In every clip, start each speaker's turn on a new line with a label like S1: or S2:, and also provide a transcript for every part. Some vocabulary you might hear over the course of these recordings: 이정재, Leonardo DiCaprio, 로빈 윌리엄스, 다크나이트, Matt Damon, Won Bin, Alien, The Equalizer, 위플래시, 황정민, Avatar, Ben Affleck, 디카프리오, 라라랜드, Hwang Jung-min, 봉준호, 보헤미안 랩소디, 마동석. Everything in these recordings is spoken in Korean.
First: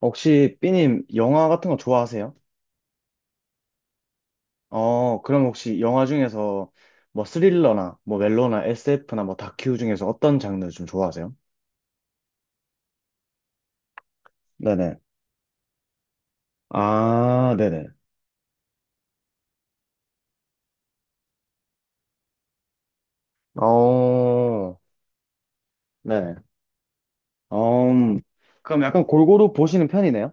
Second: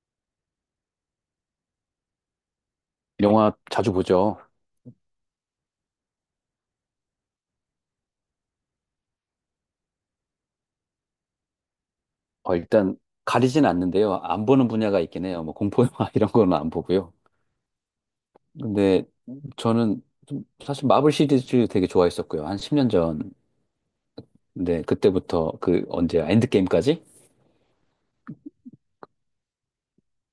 S1: 혹시 삐님 영화 같은 거 좋아하세요?
S2: 영화 자주 보죠.
S1: 어, 그럼 혹시 영화 중에서 뭐 스릴러나 뭐 멜로나 SF나 뭐 다큐 중에서 어떤 장르 좀 좋아하세요?
S2: 일단 가리진 않는데요. 안 보는
S1: 네네.
S2: 분야가 있긴 해요. 뭐 공포 영화 이런 거는 안 보고요.
S1: 아, 네네.
S2: 근데 저는 좀 사실 마블 시리즈 되게 좋아했었고요. 한 10년 전.
S1: 어,
S2: 근데 그때부터 그 언제
S1: 네네.
S2: 엔드게임까지?
S1: 어, 그럼 약간 골고루 보시는 편이네요?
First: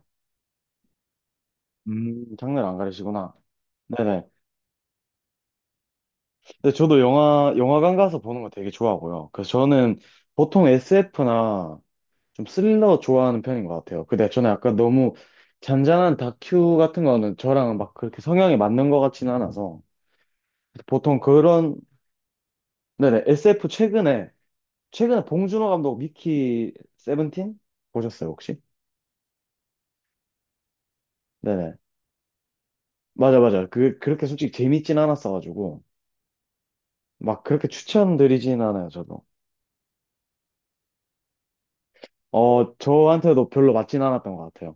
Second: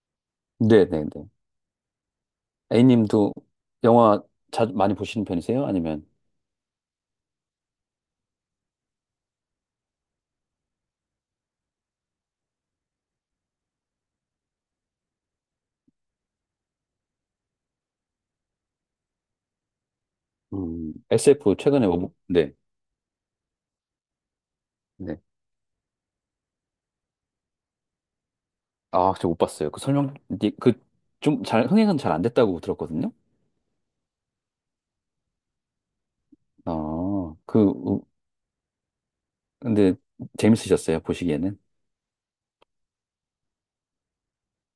S2: 네네네.
S1: 장르를 안
S2: A님도
S1: 가리시구나.
S2: 영화
S1: 네네.
S2: 자 많이 보시는 편이세요? 아니면.
S1: 근데 저도 영화, 영화관 가서 보는 거 되게 좋아하고요. 그래서 저는 보통 SF나 좀 스릴러 좋아하는 편인 것 같아요. 근데 저는 약간 너무 잔잔한 다큐 같은 거는 저랑 막 그렇게 성향이 맞는 것 같지는 않아서 보통
S2: SF
S1: 그런,
S2: 최근에 뭐, 네.
S1: 네네, SF 최근에
S2: 네.
S1: 최근에 봉준호 감독 미키 세븐틴 보셨어요 혹시?
S2: 아, 저 못 봤어요. 그 설명 그 좀 잘
S1: 네네.
S2: 흥행은 잘 안 됐다고 들었거든요.
S1: 맞아, 맞아. 그 그렇게 솔직히 재밌진 않았어가지고
S2: 아,
S1: 막
S2: 그
S1: 그렇게
S2: 우-.
S1: 추천드리진 않아요, 저도.
S2: 근데 재밌으셨어요? 보시기에는?
S1: 어, 저한테도 별로 맞진 않았던 것 같아요.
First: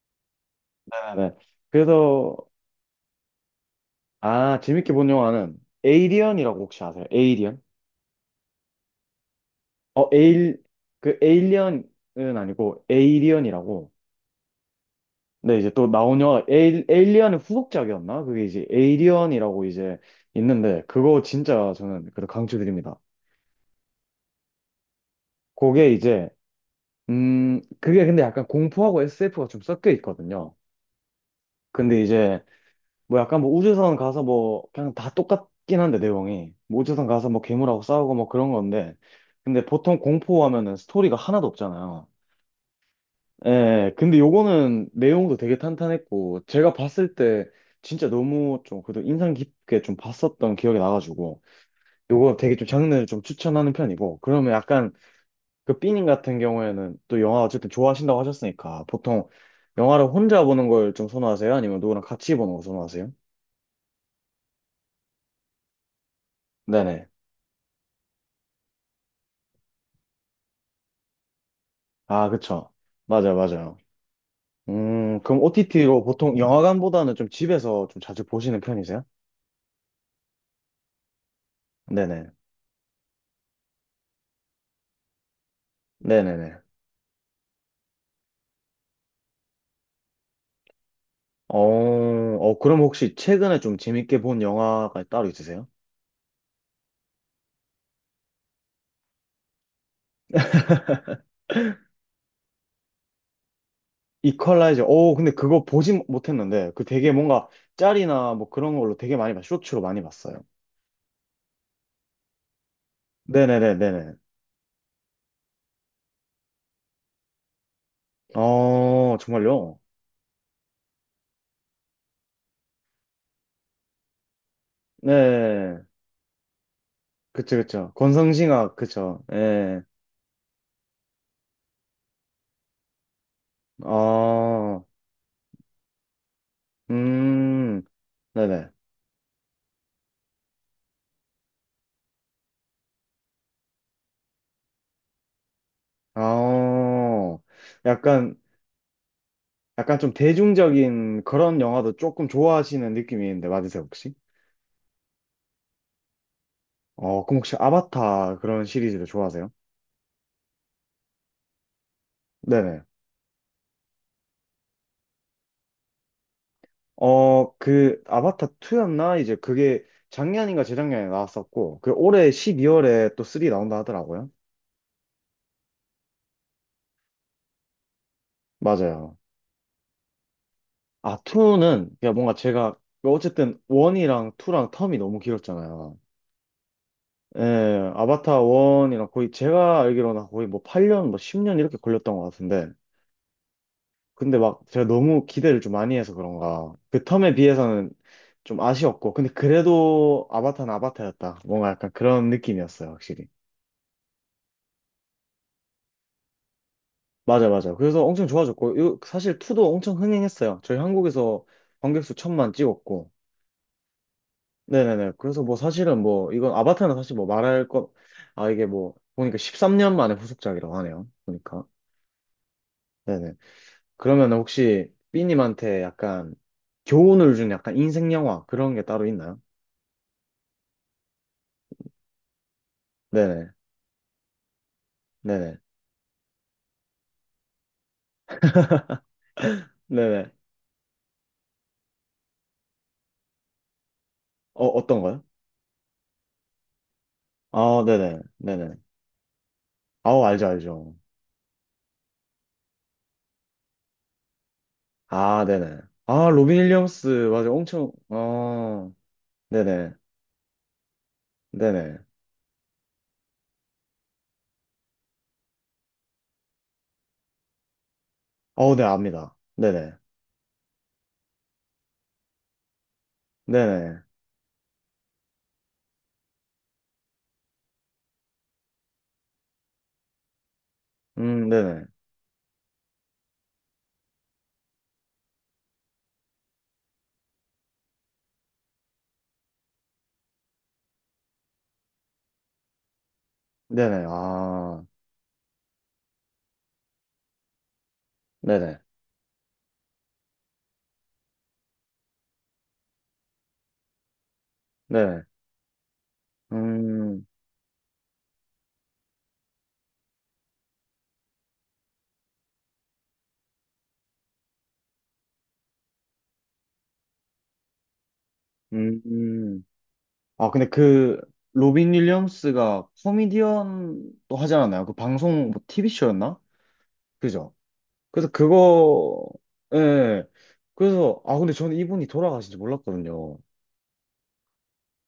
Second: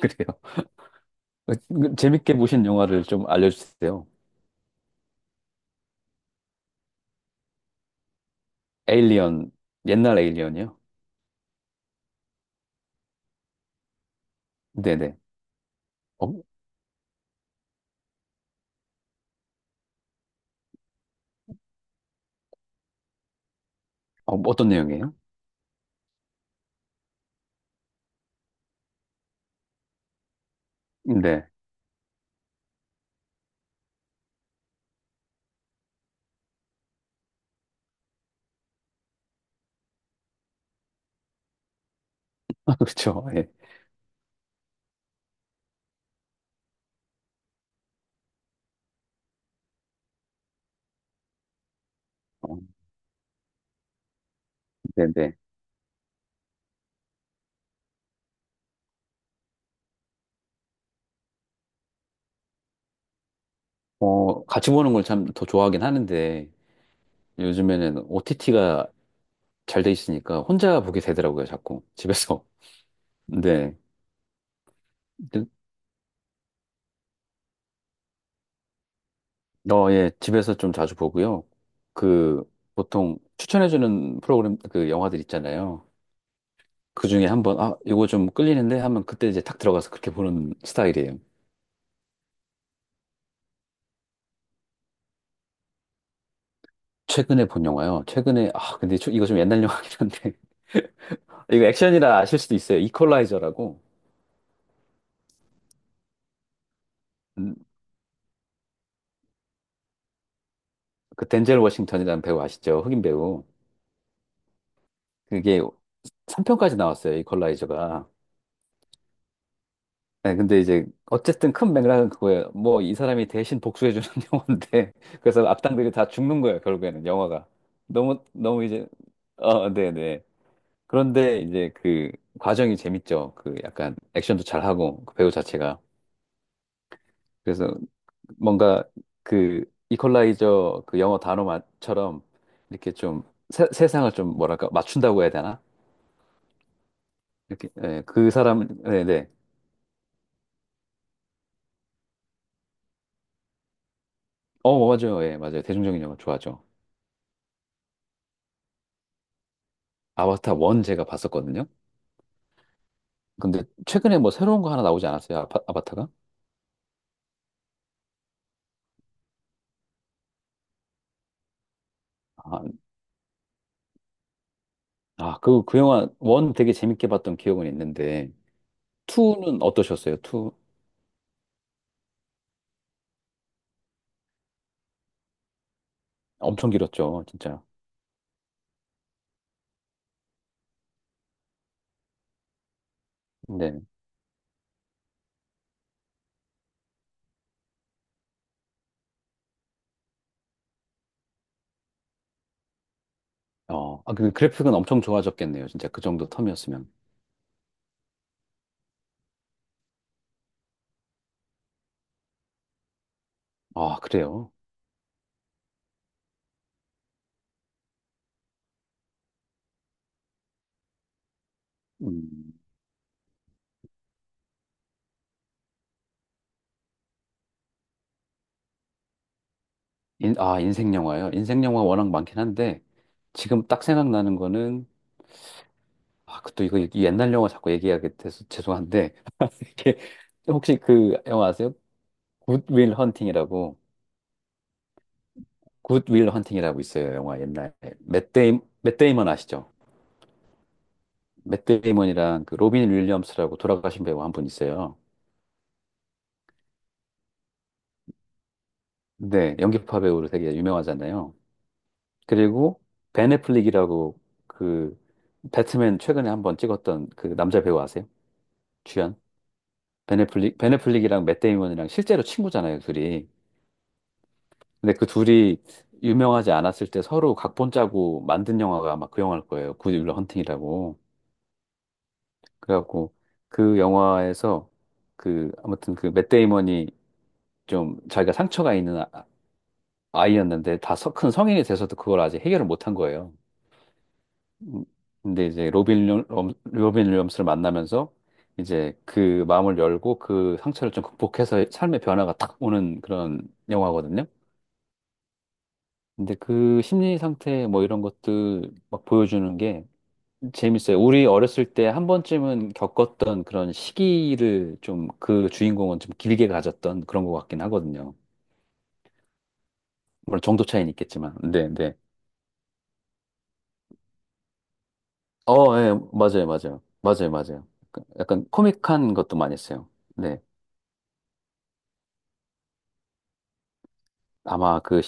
S2: 그래요.
S1: 네네. 그래서,
S2: 재밌게 보신 영화를 좀 알려주세요.
S1: 아, 재밌게 본 영화는 에이리언이라고 혹시 아세요? 에이리언?
S2: 에일리언,
S1: 어,
S2: 옛날 에일리언이요?
S1: 그 에일리언은 아니고 에이리언이라고.
S2: 네네.
S1: 네, 이제 또 나온
S2: 어,
S1: 영화, 에일리언의 후속작이었나? 그게 이제 에이리언이라고 이제 있는데, 그거 진짜 저는 그래도 강추드립니다.
S2: 떤 내용이에요?
S1: 그게 이제, 그게 근데 약간 공포하고 SF가 좀 섞여 있거든요.
S2: 네.
S1: 근데 이제 뭐 약간, 뭐 우주선 가서 뭐 그냥 다 똑같긴 한데, 내용이 뭐 우주선 가서 뭐 괴물하고 싸우고 뭐 그런 건데, 근데 보통 공포하면은 스토리가 하나도 없잖아요.
S2: 아, 그렇죠. 예.
S1: 예, 근데 요거는 내용도 되게 탄탄했고, 제가 봤을 때 진짜 너무 좀 그래도 인상 깊게 좀 봤었던 기억이 나가지고, 요거 되게
S2: 어,
S1: 좀 장르를 좀 추천하는 편이고, 그러면 약간
S2: 네네.
S1: 그 삐님 같은 경우에는 또 영화 어쨌든 좋아하신다고 하셨으니까, 보통 영화를 혼자 보는 걸 좀 선호하세요? 아니면 누구랑 같이 보는 걸 선호하세요?
S2: 같이 보는 걸 참 더 좋아하긴 하는데,
S1: 네네.
S2: 요즘에는 OTT가 잘 돼 있으니까 혼자 보게 되더라고요, 자꾸.
S1: 아,
S2: 집에서.
S1: 그쵸. 맞아요,
S2: 네.
S1: 맞아요. 그럼
S2: 네.
S1: OTT로 보통 영화관보다는 좀 집에서 좀 자주 보시는 편이세요?
S2: 예. 집에서 좀 자주 보고요.
S1: 네네.
S2: 그, 보통 추천해주는 프로그램, 그 영화들 있잖아요.
S1: 네네네.
S2: 그 중에 한번, 아, 이거 좀 끌리는데 하면 그때 이제 탁 들어가서 그렇게 보는 스타일이에요.
S1: 어, 어, 그럼 혹시 최근에 좀 재밌게 본 영화가 따로 있으세요?
S2: 최근에 본 영화요. 최근에, 아, 근데 저- 이거 좀 옛날 영화긴 한데. 이거 액션이라 아실 수도 있어요. 이퀄라이저라고.
S1: 이퀄라이저. 어, 근데 그거 보진 못했는데, 그 되게 뭔가
S2: 음,
S1: 짤이나 뭐 그런 걸로 되게 많이 봤, 쇼츠로 많이 봤어요.
S2: 그 덴젤 워싱턴이라는 배우 아시죠? 흑인 배우.
S1: 네네네네네.
S2: 그게 3편까지 나왔어요. 이퀄라이저가.
S1: 어, 정말요?
S2: 네, 근데 이제 어쨌든 큰 맥락은 그거예요. 뭐 이 사람이 대신 복수해주는 영화인데. 그래서
S1: 네.
S2: 악당들이 다 죽는 거예요. 결국에는 영화가.
S1: 그쵸, 그쵸.
S2: 너무, 너무
S1: 권성징악,
S2: 이제,
S1: 그쵸. 예.
S2: 네네. 그런데 이제 그 과정이 재밌죠. 그 약간 액션도
S1: 아,
S2: 잘하고 그 배우 자체가. 그래서
S1: 음, 네네.
S2: 뭔가 그 이퀄라이저 그 영어 단어처럼 이렇게 좀 세상을 좀 뭐랄까 맞춘다고 해야 되나?
S1: 아,
S2: 이렇게 예, 그
S1: 약간,
S2: 사람 네네.
S1: 약간 좀 대중적인 그런 영화도 조금 좋아하시는 느낌이 있는데, 맞으세요, 혹시?
S2: 어 어, 맞아요. 예, 맞아요. 대중적인 영화 좋아하죠.
S1: 어, 그럼 혹시 아바타 그런 시리즈도 좋아하세요?
S2: 아바타 1 제가 봤었거든요.
S1: 네네.
S2: 근데 최근에 뭐 새로운 거 하나 나오지 않았어요? 아바타가?
S1: 어, 그 아바타 2였나? 이제 그게 작년인가 재작년에 나왔었고, 그 올해
S2: 아,
S1: 12월에 또 3 나온다 하더라고요.
S2: 그 영화 1 되게 재밌게 봤던 기억은 있는데
S1: 맞아요.
S2: 2는 어떠셨어요? 2
S1: 아, 2는 그냥 뭔가 제가 어쨌든 1이랑 2랑 텀이 너무 길었잖아요.
S2: 엄청 길었죠, 진짜.
S1: 예, 아바타 1이랑 거의 제가 알기로는 거의 뭐 8년, 뭐 10년 이렇게 걸렸던 것 같은데,
S2: 네.
S1: 근데 막 제가 너무 기대를 좀 많이 해서 그런가. 그 텀에 비해서는 좀 아쉬웠고. 근데 그래도 아바타는 아바타였다. 뭔가 약간 그런 느낌이었어요, 확실히.
S2: 아, 그 그래픽은 엄청 좋아졌겠네요. 진짜 그 정도 텀이었으면.
S1: 맞아, 맞아. 그래서 엄청 좋아졌고. 이거 사실 2도 엄청 흥행했어요. 저희 한국에서 관객수 천만 찍었고.
S2: 아, 그래요?
S1: 네네네. 그래서 뭐 사실은 뭐, 이건 아바타는 사실 뭐 말할 것, 아, 이게 뭐, 보니까 13년 만에 후속작이라고 하네요. 보니까.
S2: 음.
S1: 네네. 그러면 혹시 삐님한테 약간 교훈을 준 약간 인생 영화 그런 게 따로 있나요?
S2: 인생 영화요? 인생 영화 워낙 많긴 한데,
S1: 네네.
S2: 지금 딱 생각나는 거는,
S1: 네네.
S2: 아, 그 또 이거 이 옛날 영화 자꾸 얘기하게 돼서 죄송한데, 이게
S1: 네네.
S2: 혹시 그 영화 아세요? 굿윌 헌팅이라고,
S1: 어, 어떤 거요?
S2: 굿윌 헌팅이라고 있어요. 영화 옛날에.
S1: 아, 네네.
S2: 맷 데이,
S1: 네네.
S2: 맷 데이먼 아시죠?
S1: 아우, 알죠, 알죠.
S2: 맷 데이먼이랑 그 로빈 윌리엄스라고 돌아가신 배우 한 분 있어요.
S1: 아, 네네. 아, 로빈 윌리엄스, 맞아. 엄청, 아,
S2: 네,
S1: 네네.
S2: 연기파 배우로 되게 유명하잖아요.
S1: 네네.
S2: 그리고 벤 애플릭이라고 그 배트맨 최근에 한번 찍었던 그 남자 배우 아세요?
S1: 어, 네,
S2: 주연?
S1: 압니다. 네네.
S2: 벤 애플릭이랑 맷 데이먼이랑 실제로 친구잖아요, 둘이.
S1: 네네.
S2: 근데 그 둘이 유명하지 않았을 때 서로 각본 짜고 만든 영화가 아마 그 영화일 거예요. 굿 윌러 헌팅이라고.
S1: 네네.
S2: 그래갖고 그 영화에서 그 아무튼 그 맷 데이먼이 좀 자기가 상처가 있는 아이였는데 다 큰 성인이 돼서도 그걸 아직 해결을 못한 거예요.
S1: 네네. 아,
S2: 음, 근데 이제 로빈 윌리엄스를 만나면서
S1: 네네.
S2: 이제 그 마음을 열고 그 상처를 좀 극복해서 삶의 변화가 탁 오는 그런 영화거든요.
S1: 네네.
S2: 근데 그 심리
S1: 음,
S2: 상태 뭐 이런 것들 막 보여주는 게 재밌어요. 우리 어렸을 때 한 번쯤은 겪었던 그런 시기를 좀 그 주인공은 좀 길게 가졌던 그런 것 같긴 하거든요.
S1: 음.
S2: 물론
S1: 아,
S2: 정도
S1: 근데
S2: 차이는
S1: 그,
S2: 있겠지만. 네,
S1: 로빈
S2: 네.
S1: 윌리엄스가 코미디언도 하지 않았나요? 그 방송, 뭐,
S2: 예,
S1: TV쇼였나?
S2: 맞아요, 맞아요. 맞아요,
S1: 그죠?
S2: 맞아요. 약간,
S1: 그래서
S2: 약간 코믹한
S1: 그거,
S2: 것도 많이 써요.
S1: 예.
S2: 네.
S1: 그래서, 아, 근데 저는 이분이 돌아가신지 몰랐거든요.
S2: 아마 그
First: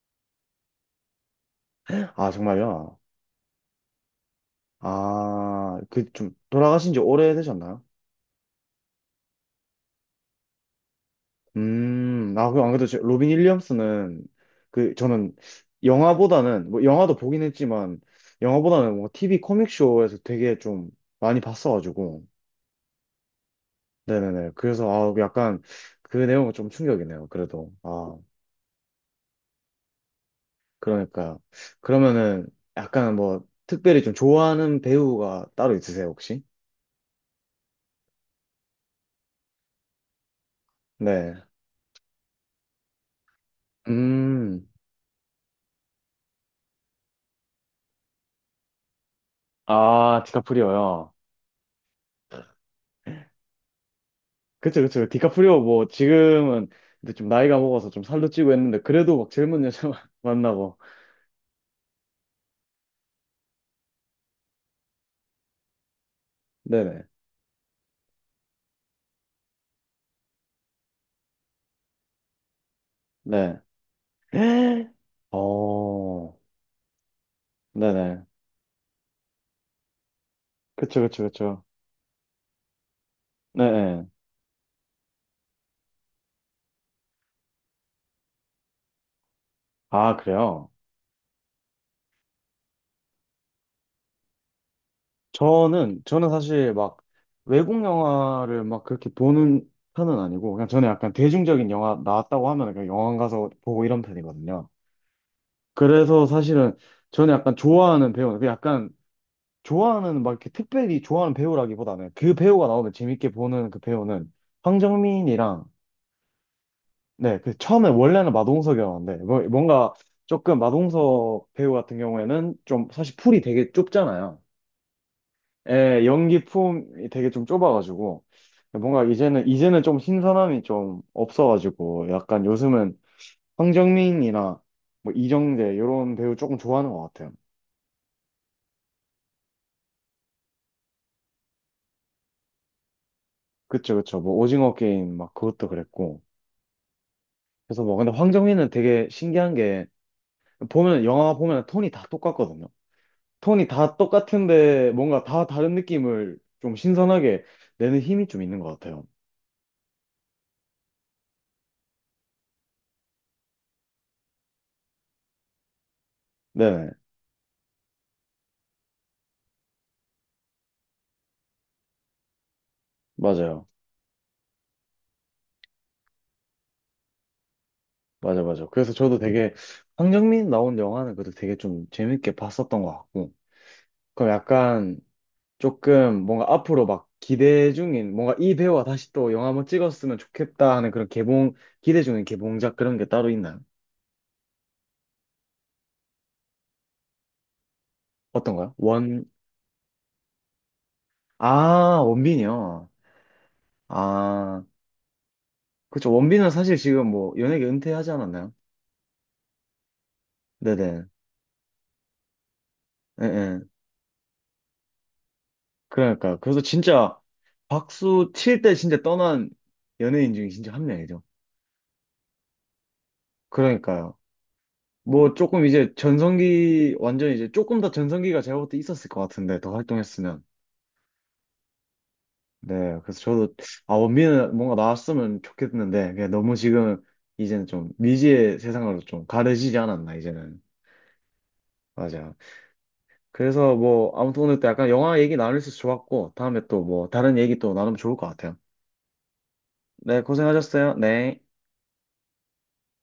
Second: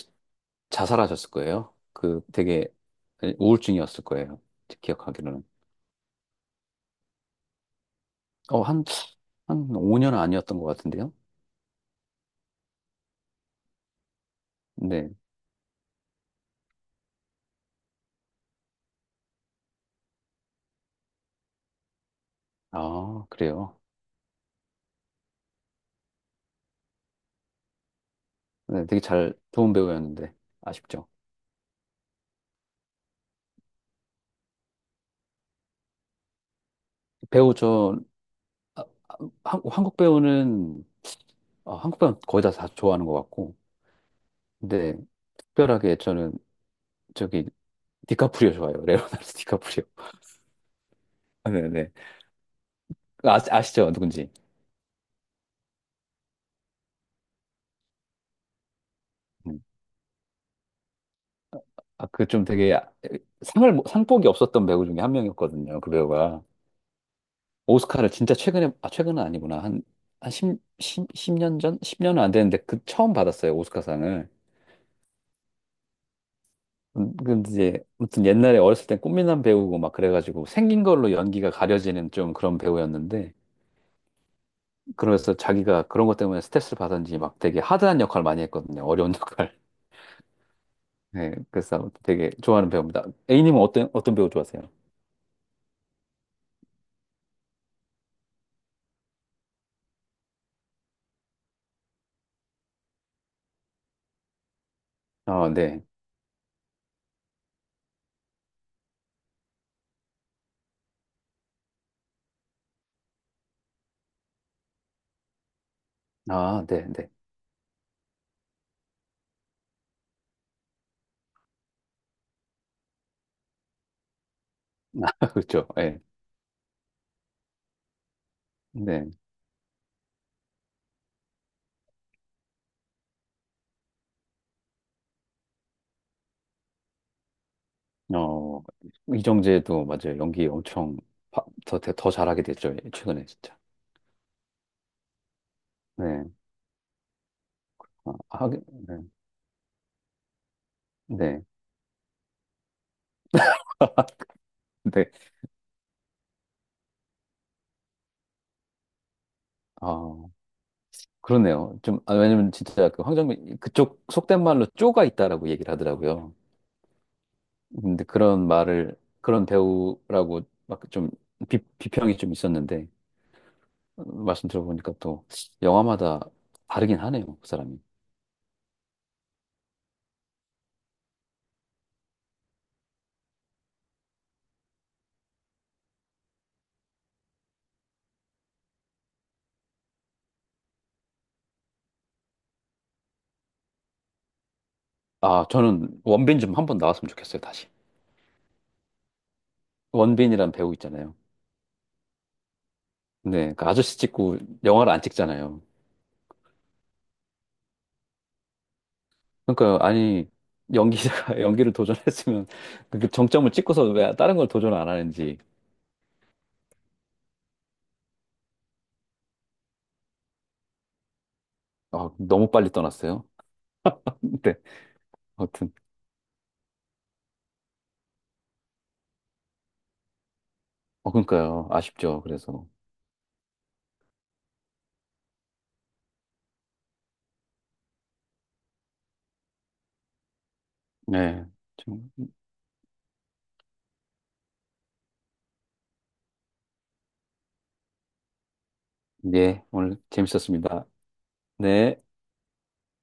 S2: 자살하셨을 거예요. 그
S1: 아,
S2: 되게
S1: 정말요?
S2: 우울증이었을 거예요. 기억하기로는.
S1: 아, 그 좀, 돌아가신 지 오래되셨나요?
S2: 어, 한, 한 5년 아니었던 것 같은데요.
S1: 아, 그, 안 그래도 저- 로빈 윌리엄스는, 그,
S2: 네.
S1: 저는 영화보다는, 뭐, 영화도 보긴 했지만, 영화보다는 뭐, TV 코믹쇼에서 되게 좀 많이 봤어가지고,
S2: 아, 그래요.
S1: 네네네. 그래서, 아, 약간, 그 내용은 좀 충격이네요, 그래도. 아.
S2: 네, 되게 잘, 좋은 배우였는데. 아쉽죠.
S1: 그러니까 그러면은 약간 뭐 특별히 좀 좋아하는 배우가 따로 있으세요, 혹시?
S2: 배우 저, 아, 한국 배우는,
S1: 네.
S2: 아, 한국 배우는 거의 다 좋아하는 것 같고.
S1: 음.
S2: 근데 특별하게 저는 저기, 디카프리오 좋아해요. 레오나르도 디카프리오.
S1: 아, 디카프리오요.
S2: 네네. 아, 아시죠? 누군지.
S1: 그쵸, 그쵸. 디카프리오 뭐 지금은 근데 좀 나이가 먹어서 좀 살도 찌고 했는데 그래도 막
S2: 음.
S1: 젊은 여자 만나고.
S2: 아, 그 좀 되게 아, 상을, 뭐, 상복이 없었던 배우 중에 한 명이었거든요. 그 배우가.
S1: 네네.
S2: 오스카를 진짜 최근에, 아, 최근은 아니구나. 한 10, 십십 년 전? 10년은 안 되는데, 그 처음 받았어요,
S1: 네.
S2: 오스카상을.
S1: 어.
S2: 근데 이제, 아무튼
S1: 네네.
S2: 옛날에 어렸을 땐 꽃미남 배우고 막 그래가지고 생긴
S1: 그쵸,
S2: 걸로
S1: 그쵸,
S2: 연기가
S1: 그쵸.
S2: 가려지는 좀 그런 배우였는데,
S1: 네네.
S2: 그래서 자기가 그런 것 때문에 스트레스를 받은지 막 되게 하드한 역할 많이 했거든요. 어려운 역할.
S1: 아, 그래요?
S2: 네, 그래서 되게 좋아하는 배우입니다. A님은 어떤 배우 좋아하세요?
S1: 저는, 저는 사실 막 외국 영화를 막 그렇게 보는 편은 아니고, 그냥 저는 약간 대중적인 영화 나왔다고 하면 그냥 영화관 가서 보고 이런 편이거든요.
S2: 아, 네.
S1: 그래서 사실은 저는 약간 좋아하는 배우는, 그 약간 좋아하는 막 이렇게 특별히 좋아하는 배우라기보다는 그 배우가 나오면 재밌게 보는 그 배우는 황정민이랑,
S2: 아, 네, 네.
S1: 네, 그 처음에 원래는 마동석이었는데, 뭐- 뭔가 조금 마동석 배우 같은 경우에는 좀 사실 풀이 되게 좁잖아요.
S2: 그렇죠. 예.
S1: 예, 연기 품이 되게 좀 좁아가지고 뭔가
S2: 네.
S1: 이제는 좀 신선함이 좀 없어가지고 약간 요즘은 황정민이나 뭐 이정재 이런 배우 조금 좋아하는 것 같아요.
S2: 어, 이정재도 맞아요. 연기 엄청 더 잘하게 됐죠. 예, 최근에 진짜.
S1: 그쵸, 그쵸. 뭐 오징어 게임 막 그것도 그랬고,
S2: 네.
S1: 그래서 뭐 근데
S2: 아, 하긴,
S1: 황정민은
S2: 네.
S1: 되게 신기한 게 보면, 영화
S2: 네.
S1: 보면 톤이 다 똑같거든요. 톤이 다 똑같은데
S2: 네.
S1: 뭔가 다 다른 느낌을 좀 신선하게 내는 힘이 좀 있는 것 같아요.
S2: 아, 그러네요. 좀, 아, 왜냐면 진짜 그 황정민, 그쪽 속된 말로 쪼가 있다라고 얘기를 하더라고요.
S1: 네,
S2: 근데 그런 말을, 그런 배우라고 막 좀 비평이 좀 있었는데,
S1: 맞아요.
S2: 말씀 들어보니까 또 영화마다 다르긴 하네요. 그 사람이.
S1: 맞아, 맞아. 그래서 저도 되게 황정민 나온 영화는 그래도 되게 좀 재밌게 봤었던 것 같고. 그럼 약간 조금 뭔가 앞으로 막 기대 중인 뭔가 이 배우가 다시 또 영화 한번 찍었으면 좋겠다 하는 그런 개봉, 기대 중인 개봉작 그런 게 따로 있나요?
S2: 아, 저는 원빈 좀 한 번 나왔으면 좋겠어요. 다시.
S1: 어떤가요? 원,
S2: 원빈이란 배우 있잖아요.
S1: 아, 원빈이요.
S2: 네, 그러니까 아저씨 찍고
S1: 아,
S2: 영화를 안 찍잖아요.
S1: 그쵸. 원빈은 사실 지금 뭐 연예계 은퇴하지 않았나요?
S2: 그러니까 아니
S1: 네네.
S2: 연기자가 연기를 도전했으면 그
S1: 예,
S2: 정점을
S1: 예.
S2: 찍고서 왜 다른 걸 도전 안 하는지.
S1: 그러니까. 그래서 진짜 박수 칠 때 진짜 떠난 연예인 중에 진짜 한 명이죠.
S2: 아, 너무 빨리 떠났어요.
S1: 그러니까요.
S2: 네,
S1: 뭐 조금
S2: 아무튼
S1: 이제 전성기 완전히 이제 조금 더 전성기가 제가 볼 때 있었을 것 같은데 더 활동했으면.
S2: 그러니까요 아쉽죠. 그래서
S1: 네, 그래서 저도, 아 원빈은 뭔가 나왔으면 좋겠는데 그냥 너무 지금 이제는 좀 미지의 세상으로 좀 가려지지 않았나 이제는.
S2: 네, 좀,
S1: 맞아. 그래서 뭐 아무튼 오늘 또 약간 영화 얘기 나눌 수 있어서 좋았고, 다음에 또 뭐 다른 얘기 또 나누면 좋을 것 같아요.
S2: 네 오늘
S1: 네,
S2: 재밌었습니다.
S1: 고생하셨어요. 네.
S2: 네.